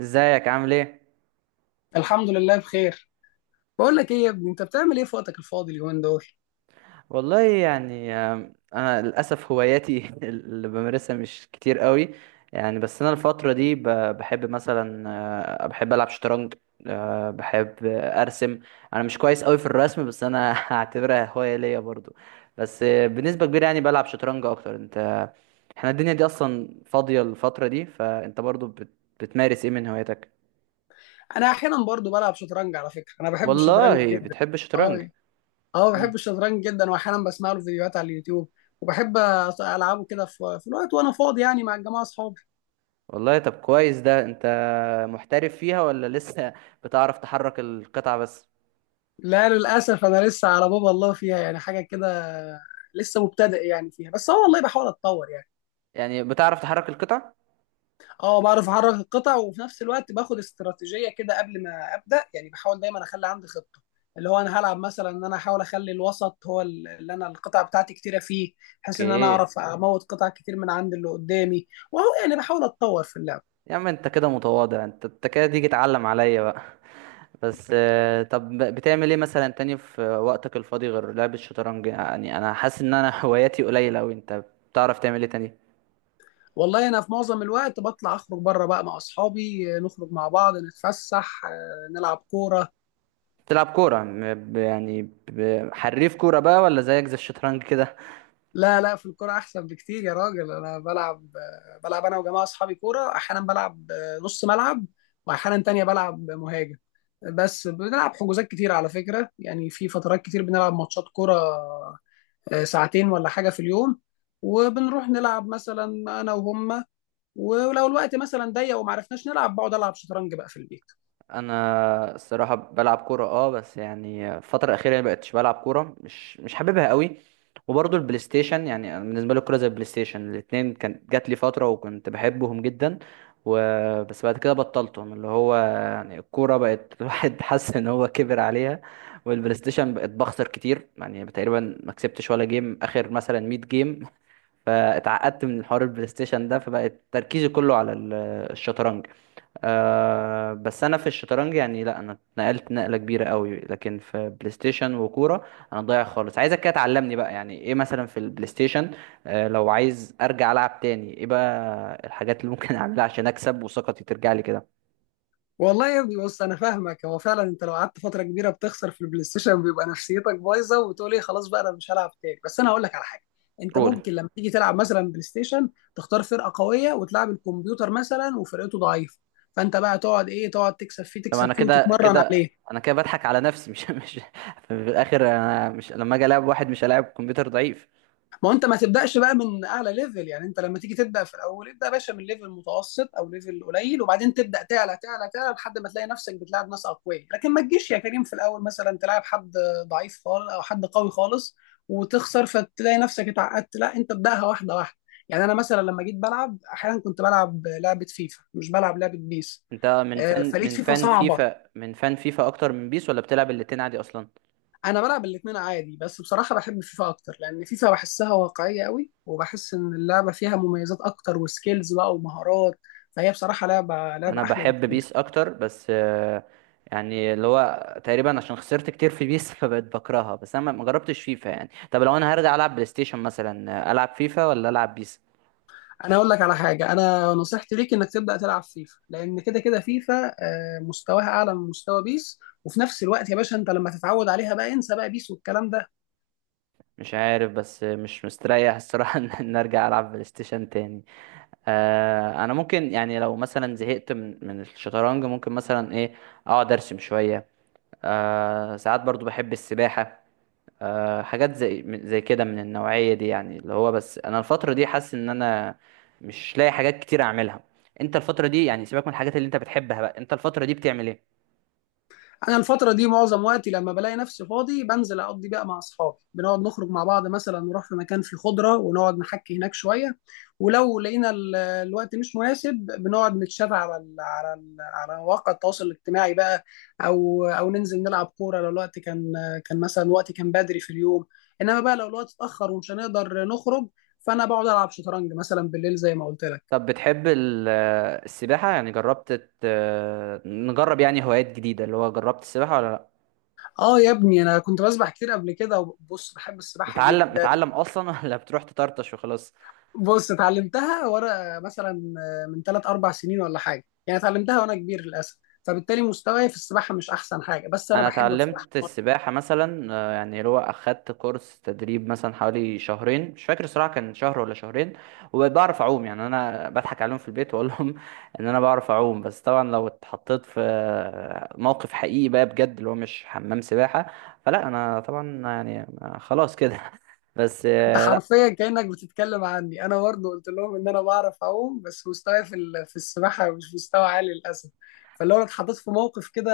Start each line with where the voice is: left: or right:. right: ازيك عامل ايه؟
left: الحمد لله بخير. بقول لك ايه يا ابني، انت بتعمل ايه في وقتك الفاضي اليومين دول؟
right: والله يعني انا للاسف هواياتي اللي بمارسها مش كتير قوي. يعني بس انا الفتره دي بحب مثلا، بحب العب شطرنج. آه، بحب آه، ارسم. انا مش كويس قوي في الرسم بس انا هعتبرها هوايه ليا برضو. بس بنسبه كبيره يعني بلعب شطرنج اكتر. انت احنا الدنيا دي اصلا فاضيه الفتره دي، فانت برضو بتمارس ايه من هواياتك؟
left: انا احيانا برضو بلعب شطرنج على فكره، انا بحب الشطرنج
right: والله
left: جدا.
right: بتحب الشطرنج؟
left: اه. اه، بحب الشطرنج جدا واحيانا بسمع له فيديوهات على اليوتيوب وبحب العبه كده في الوقت وانا فاضي يعني مع الجماعه اصحابي.
right: والله طب كويس ده. انت محترف فيها ولا لسه بتعرف تحرك القطع بس؟
left: لا للاسف، انا لسه على باب الله فيها يعني حاجه كده، لسه مبتدئ يعني فيها، بس اه والله بحاول اتطور يعني.
right: يعني بتعرف تحرك القطع؟
left: اه بعرف احرك القطع، وفي نفس الوقت باخد استراتيجيه كده قبل ما ابدا، يعني بحاول دايما اخلي عندي خطه اللي هو انا هلعب مثلا ان انا احاول اخلي الوسط هو اللي انا القطع بتاعتي كتيره فيه، بحيث ان انا
right: اوكي.
left: اعرف اموت قطع كتير من عند اللي قدامي. وهو يعني بحاول اتطور في اللعب.
right: يا عم انت كده متواضع، انت كده تيجي تعلم عليا بقى بس طب بتعمل ايه مثلا تاني في وقتك الفاضي غير لعب الشطرنج؟ يعني انا حاسس ان انا هواياتي قليلة اوي. انت بتعرف تعمل ايه تاني؟
left: والله انا في معظم الوقت بطلع اخرج بره بقى مع اصحابي، نخرج مع بعض نتفسح، نلعب كوره.
right: بتلعب كورة يعني حريف كورة بقى ولا زيك زي الشطرنج كده؟
left: لا لا، في الكوره احسن بكتير يا راجل، انا بلعب انا وجماعه اصحابي كوره، احيانا بلعب نص ملعب، واحيانا تانية بلعب مهاجم. بس بنلعب حجوزات كتير على فكره، يعني في فترات كتير بنلعب ماتشات كوره، ساعتين ولا حاجه في اليوم. وبنروح نلعب مثلا انا وهم، ولو الوقت مثلا ضيق وما عرفناش نلعب بقعد العب شطرنج بقى في البيت.
right: انا الصراحه بلعب كوره، اه، بس يعني الفتره الاخيره يعني بقتش بلعب كوره، مش حاببها قوي. وبرضه البلاي ستيشن، يعني أنا بالنسبه لي الكوره زي البلاي ستيشن، الاثنين كانت جات لي فتره وكنت بحبهم جدا. و... بس بعد كده بطلتهم، اللي هو يعني الكوره بقت الواحد حاسس ان هو كبر عليها، والبلاي ستيشن بقت بخسر كتير، يعني تقريبا ما كسبتش ولا جيم اخر، مثلا 100 جيم، فاتعقدت من حوار البلاي ستيشن ده فبقت تركيزي كله على الشطرنج. أه بس انا في الشطرنج يعني لا، انا اتنقلت نقله كبيره قوي، لكن في بلاي ستيشن وكوره انا ضايع خالص. عايزك كده تعلمني بقى، يعني ايه مثلا في البلاي ستيشن أه لو عايز ارجع العب تاني، ايه بقى الحاجات اللي ممكن اعملها عشان اكسب وثقتي ترجع لي كده؟
left: والله يا ابني بص، انا فاهمك، هو فعلا انت لو قعدت فتره كبيره بتخسر في البلاي ستيشن بيبقى نفسيتك بايظه، وبتقول ايه خلاص بقى انا مش هلعب تاني، بس انا هقول لك على حاجه. انت
right: رول.
left: ممكن لما تيجي تلعب مثلا بلاي ستيشن تختار فرقه قويه وتلعب الكمبيوتر مثلا وفرقته ضعيفه، فانت بقى تقعد ايه، تقعد تكسب فيه
right: طب
left: تكسب
right: انا
left: فيه
right: كده
left: وتتمرن
right: كده
left: عليه.
right: انا كده بضحك على نفسي، مش مش في الاخر. انا مش لما اجي العب واحد مش هلاعب كمبيوتر ضعيف.
left: ما هو انت ما تبداش بقى من اعلى ليفل، يعني انت لما تيجي تبدا في الاول ابدا يا باشا من ليفل متوسط او ليفل قليل، وبعدين تبدا تعلى تعلى تعلى لحد ما تلاقي نفسك بتلعب ناس اقوياء. لكن ما تجيش يا كريم في الاول مثلا تلعب حد ضعيف خالص او حد قوي خالص وتخسر، فتلاقي نفسك اتعقدت، لا انت ابداها واحده واحده. يعني انا مثلا لما جيت بلعب، احيانا كنت بلعب لعبه فيفا مش بلعب لعبه بيس،
right: انت من فن
left: فلقيت
right: من
left: فيفا
right: فن
left: صعبه.
right: فيفا من فن فيفا اكتر من بيس، ولا بتلعب الاتنين عادي اصلا؟
left: انا بلعب الاثنين عادي، بس بصراحه بحب فيفا اكتر، لان فيفا بحسها واقعيه قوي، وبحس ان اللعبه فيها مميزات اكتر وسكيلز بقى ومهارات، فهي بصراحه لعبه
right: انا
left: احلى
right: بحب
left: بكتير.
right: بيس اكتر بس يعني اللي هو تقريبا عشان خسرت كتير في بيس فبقيت بكرهها، بس انا ما جربتش فيفا يعني. طب لو انا هرجع العب بلاي ستيشن مثلا، العب فيفا ولا العب بيس؟
left: انا اقول لك على حاجه، انا نصيحتي ليك انك تبدا تلعب فيفا، لان كده كده فيفا مستواها اعلى من مستوى بيس، وفي نفس الوقت يا باشا انت لما تتعود عليها بقى انسى بقى بيس والكلام ده.
right: مش عارف، بس مش مستريح الصراحة إن ارجع العب بلاي ستيشن تاني. انا ممكن يعني لو مثلا زهقت من الشطرنج ممكن مثلا ايه، اقعد ارسم شوية. ساعات برضو بحب السباحة. حاجات زي كده من النوعية دي، يعني اللي هو بس انا الفترة دي حاسس ان انا مش لاقي حاجات كتير اعملها. انت الفترة دي، يعني سيبك من الحاجات اللي انت بتحبها بقى، انت الفترة دي بتعمل ايه؟
left: انا الفتره دي معظم وقتي لما بلاقي نفسي فاضي بنزل اقضي بقى مع اصحابي، بنقعد نخرج مع بعض، مثلا نروح في مكان فيه خضره ونقعد نحكي هناك شويه. ولو لقينا الوقت مش مناسب بنقعد نتشات على مواقع التواصل الاجتماعي بقى، او او ننزل نلعب كوره لو الوقت كان مثلا وقت كان بدري في اليوم. انما بقى لو الوقت اتاخر ومش هنقدر نخرج، فانا بقعد العب شطرنج مثلا بالليل زي ما قلت لك.
right: طب بتحب السباحة؟ يعني جربت نجرب يعني هوايات جديدة، اللي هو جربت السباحة ولا لا؟
left: اه يا ابني، انا كنت بسبح كتير قبل كده، وبص بحب السباحه
right: متعلم
left: جدا.
right: متعلم اصلا ولا بتروح تطرطش وخلاص؟
left: بص، اتعلمتها وانا مثلا من ثلاث اربع سنين ولا حاجه يعني، اتعلمتها وانا كبير للاسف، فبالتالي مستواي في السباحه مش احسن حاجه، بس انا
right: انا
left: بحب بصراحه.
right: اتعلمت السباحه مثلا، يعني اللي هو اخدت كورس تدريب مثلا حوالي شهرين، مش فاكر الصراحه كان شهر ولا شهرين، وبعرف اعوم يعني. انا بضحك عليهم في البيت واقول لهم ان انا بعرف اعوم، بس طبعا لو اتحطيت في موقف حقيقي بقى بجد اللي هو مش حمام سباحه، فلا انا طبعا يعني خلاص كده بس
left: انت حرفيا كانك بتتكلم عني، انا برضه قلت لهم ان انا بعرف اعوم، بس مستواي في السباحه مش مستوى عالي للاسف، فلو انا اتحطيت في موقف كده،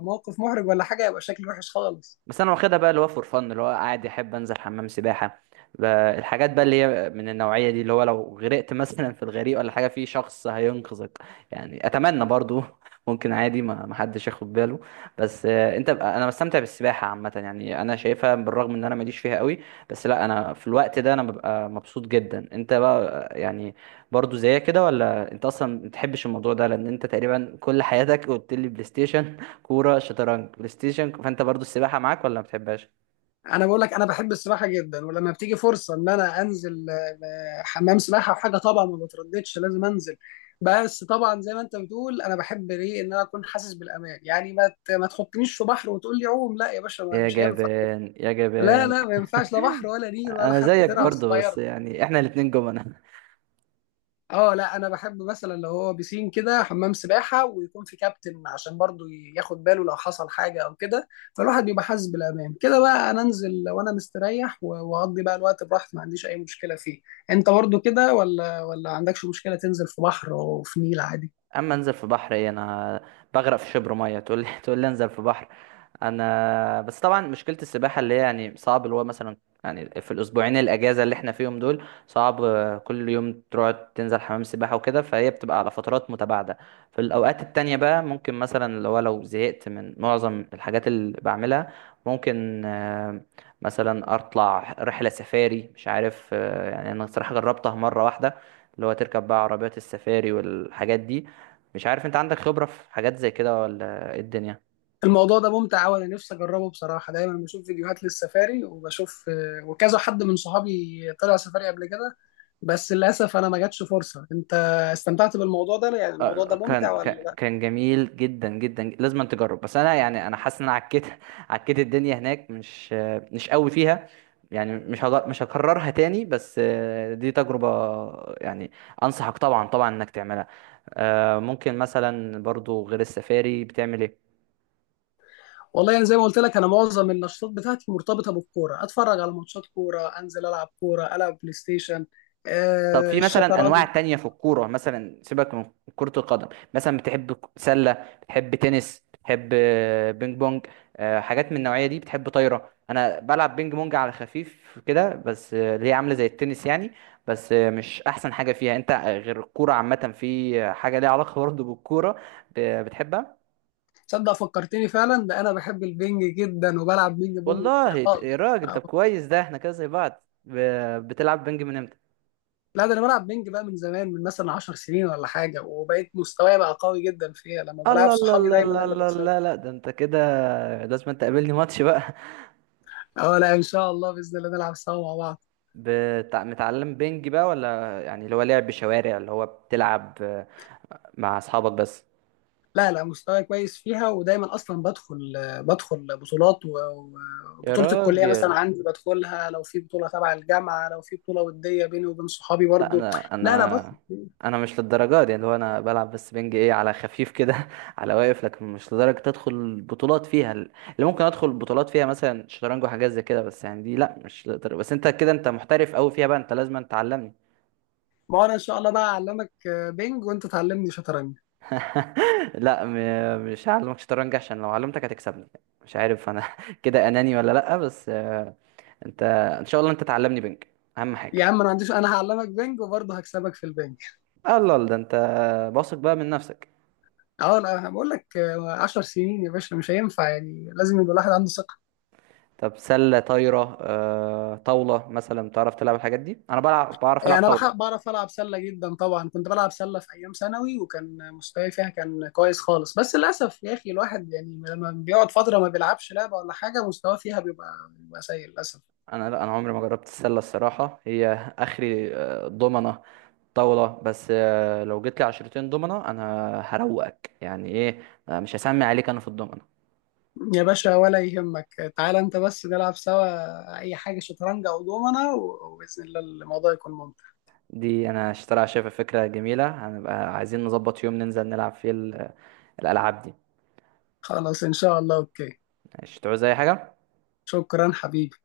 left: موقف محرج ولا حاجه، يبقى شكلي وحش خالص.
right: بس انا واخدها بقى اللي هو فور فن، اللي هو قاعد يحب انزل حمام سباحه، ب- الحاجات بقى اللي هي من النوعيه دي، اللي هو لو غرقت مثلا في الغريق ولا حاجه في شخص هينقذك. يعني اتمنى برضو ممكن عادي ما حدش ياخد باله. بس انت بقى، انا بستمتع بالسباحه عامه يعني، انا شايفها بالرغم ان انا ماليش فيها قوي، بس لا انا في الوقت ده انا ببقى مبسوط جدا. انت بقى يعني برضو زيك كده ولا انت اصلا ما بتحبش الموضوع ده، لان انت تقريبا كل حياتك قلت لي بلاي ستيشن، كورة، شطرنج، بلاي ستيشن، فانت برضو السباحة معاك ولا ما بتحبهاش؟
left: انا بقول لك، انا بحب السباحه جدا، ولما بتيجي فرصه ان انا انزل حمام سباحه وحاجه طبعا ما بترددش، لازم انزل. بس طبعا زي ما انت بتقول، انا بحب ليه ان انا اكون حاسس بالامان، يعني ما تحطنيش في بحر وتقول لي عوم، لا يا باشا،
right: يا
left: مش هينفع.
right: جبان يا
left: لا
right: جبان.
left: لا، ما ينفعش، لا بحر ولا نيل ولا
right: انا
left: حتى
right: زيك
left: ترعه
right: برضو، بس
left: صغيره.
right: يعني احنا الاتنين جمل.
left: اه لا، انا بحب مثلا لو هو بيسين كده، حمام سباحه ويكون في كابتن عشان برضو ياخد باله لو حصل حاجه او كده، فالواحد بيبقى حاسس بالامان كده، بقى انا انزل وانا مستريح واقضي بقى الوقت براحتي، ما عنديش اي مشكله فيه. انت برضو كده، ولا عندكش مشكله تنزل في بحر وفي نيل عادي؟
right: اما انزل في بحر؟ ايه؟ انا بغرق في شبر ميه تقول لي تقول لي انزل في بحر! انا بس طبعا مشكله السباحه اللي هي يعني صعب، اللي هو مثلا يعني في الاسبوعين الاجازه اللي احنا فيهم دول صعب كل يوم تروح تنزل حمام سباحه وكده، فهي بتبقى على فترات متباعده. في الاوقات التانية بقى ممكن مثلا لو زهقت من معظم الحاجات اللي بعملها، ممكن مثلا اطلع رحله سفاري، مش عارف. يعني انا صراحه جربتها مره واحده، اللي هو تركب بقى عربيات السفاري والحاجات دي. مش عارف انت عندك خبرة في حاجات زي كده ولا ايه الدنيا؟
left: الموضوع ده ممتع قوي، انا نفسي اجربه بصراحه، دايما بشوف فيديوهات للسفاري وبشوف، وكذا حد من صحابي طلع سفاري قبل كده، بس للاسف انا ما جاتش فرصه. انت استمتعت بالموضوع ده؟ يعني الموضوع ده ممتع
right: كان كان
left: ولا؟
right: كان جميل جدا جدا، لازم أن تجرب. بس انا يعني انا حاسس ان انا عكيت عكيت الدنيا هناك، مش قوي فيها يعني، مش هكررها تاني، بس دي تجربة يعني انصحك طبعا طبعا انك تعملها. ممكن مثلا برضو غير السفاري بتعمل ايه؟
left: والله يعني زي ما قلت لك، انا معظم النشاطات بتاعتي مرتبطه بالكوره، اتفرج على ماتشات كوره، انزل العب كوره، العب بلاي ستيشن،
right: طب في مثلا انواع
left: الشطرنج.
right: تانية في الكوره، مثلا سيبك من كرة القدم، مثلا بتحب سلة؟ بتحب تنس؟ بتحب بينج بونج؟ حاجات من النوعية دي؟ بتحب طايرة؟ انا بلعب بينج بونج على خفيف كده، بس اللي هي عاملة زي التنس يعني، بس مش احسن حاجة فيها. انت غير الكورة عامة، في حاجة ليها علاقة برضه بالكورة ب- بتحبها؟
left: تصدق، فكرتني فعلا، ده انا بحب البنج جدا وبلعب بينج بونج كتير
right: والله يا
left: خالص
right: راجل
left: آه.
right: طب كويس ده، احنا كده زي بعض. بتلعب بينج من امتى؟
left: لا، ده انا بلعب بينج بقى من زمان، من مثلا 10 سنين ولا حاجه، وبقيت مستواي بقى قوي جدا فيها، لما بلعب
right: الله الله
left: صحابي
right: الله
left: دايما انا
right: الله
left: اللي
right: الله
left: بكسبهم.
right: الله، لا ده انت كده لازم انت تقابلني ماتش بقى.
left: اه لا ان شاء الله، باذن الله نلعب سوا مع بعض.
right: متعلم بينج بقى ولا يعني اللي هو لعب شوارع اللي هو بتلعب مع اصحابك بس؟
left: لا لا، مستواي كويس فيها ودايما اصلا بدخل بطولات
right: يا
left: وبطوله الكليه مثلا
right: راجل.
left: عندي بدخلها، لو في بطوله تبع الجامعه، لو في بطوله وديه بيني وبين صحابي
right: لا
left: برضو.
right: انا
left: لا لا
right: انا
left: بدخل.
right: انا مش للدرجه دي، اللي هو انا بلعب بس بينج، ايه، على خفيف كده على واقف، لكن مش لدرجه تدخل بطولات فيها. اللي ممكن ادخل بطولات فيها مثلا شطرنج وحاجات زي كده، بس يعني دي لا مش لدرجة. بس انت كده انت محترف قوي فيها بقى، انت لازم تعلمني.
left: ما هو انا ان شاء الله بقى اعلمك بينج وانت تعلمني شطرنج.
right: لا مش هعلمك شطرنج عشان لو علمتك هتكسبني. مش عارف انا كده اناني ولا لا. بس انت ان شاء الله انت تعلمني بنك، اهم
left: يا
right: حاجه.
left: عم انا ما عنديش، انا هعلمك بينج وبرضه هكسبك في البينج.
right: الله، ده انت واثق بقى من نفسك.
left: اه لا، بقول لك، 10 سنين يا باشا مش هينفع، يعني لازم يبقى الواحد عنده.
right: طب سله، طايره، طاوله، مثلا بتعرف تلعب الحاجات دي؟ انا بلعب، بعرف
left: إيه،
right: العب
left: انا
right: طاوله.
left: بحب بعرف العب سله جدا، طبعا كنت بلعب سله في ايام ثانوي وكان مستواي فيها كان كويس خالص، بس للاسف يا اخي، الواحد يعني لما بيقعد فتره ما بيلعبش لعبه ولا حاجه مستواه فيها بيبقى سيء للاسف.
right: انا لا انا عمري ما جربت السله الصراحه، هي اخري ضمنه، طاوله. بس لو جيت لي عشرتين ضمنه انا هروقك، يعني ايه، مش هسمي عليك انا في الضمنه.
left: يا باشا ولا يهمك، تعالى انت بس نلعب سوا اي حاجه، شطرنج او دومنه، وباذن الله الموضوع يكون ممتع.
right: دي انا اشتريها، شايفها فكره جميله، هنبقى عايزين نظبط يوم ننزل نلعب فيه الالعاب دي.
left: خلاص ان شاء الله، اوكي.
right: مش تعوز اي حاجه.
left: شكرا حبيبي.